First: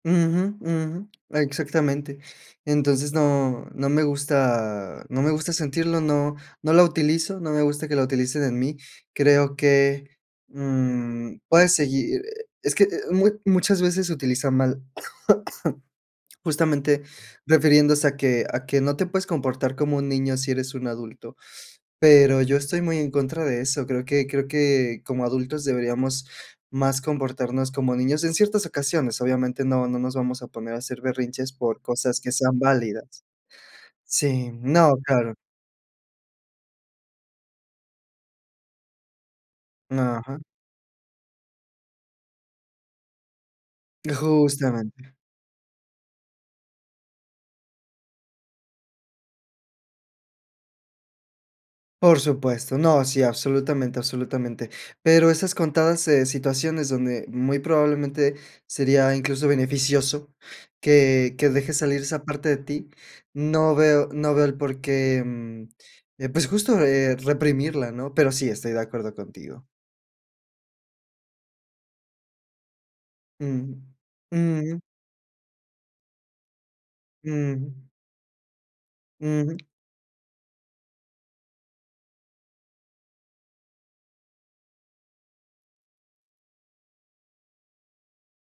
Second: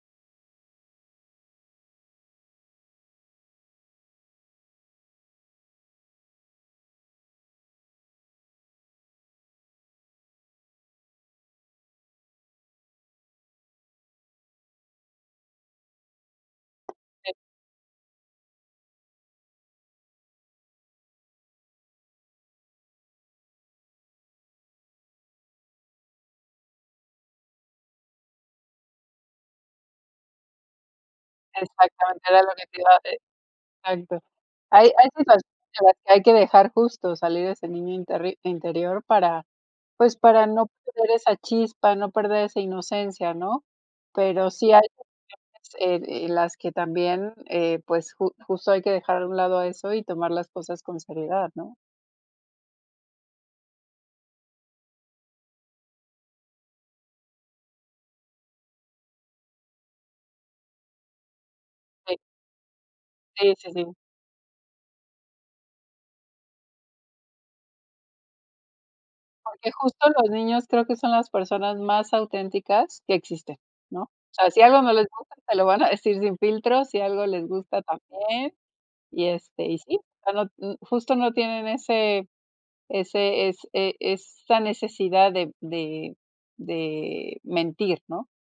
Ujú, ujú. Exactamente. Entonces, no no me gusta no me gusta sentirlo, no no la utilizo, no me gusta que la utilicen en mí. Creo que, mm, puedes seguir es que, eh, mu muchas veces se utiliza mal, justamente Sí. refiriéndose a que a que no te puedes comportar como un niño si eres un adulto, pero yo estoy muy en contra de eso. Creo que creo que como adultos deberíamos más comportarnos como niños, en ciertas ocasiones, obviamente, no no nos vamos a poner a hacer berrinches por cosas Exactamente, que era lo sean que te iba a válidas. de exacto. Sí, Hay no, hay claro. situa en las que hay que dejar justo salir ese niño interri interior para, pues, Ajá. para no perder esa chispa, no perder esa inocencia, ¿no? Eh, Pero sí hay justamente. cuestiones e en las que también, eh, pues, ju justo hay que dejar a un lado a eso y tomar las cosas con seriedad, ¿no? Por supuesto. No, sí, absolutamente, absolutamente. Pero esas contadas, eh, situaciones donde muy probablemente sería incluso beneficioso que que dejes salir Sí. esa parte de ti, Sí, sí, no sí. veo no veo el por qué, mm, eh, pues, justo, eh, reprimirla, ¿no? Pero sí estoy de acuerdo contigo. Porque justo los niños creo que son las personas más auténticas que existen, Ujú. ¿no? O sea, si Ujú. algo no les gusta, te lo van a decir sin filtros, si algo les Ujú. gusta también y, Ujú. este, y sí. Ya no mm, justo no tienen ese ese es e esa necesidad de de de mentir, ¿no?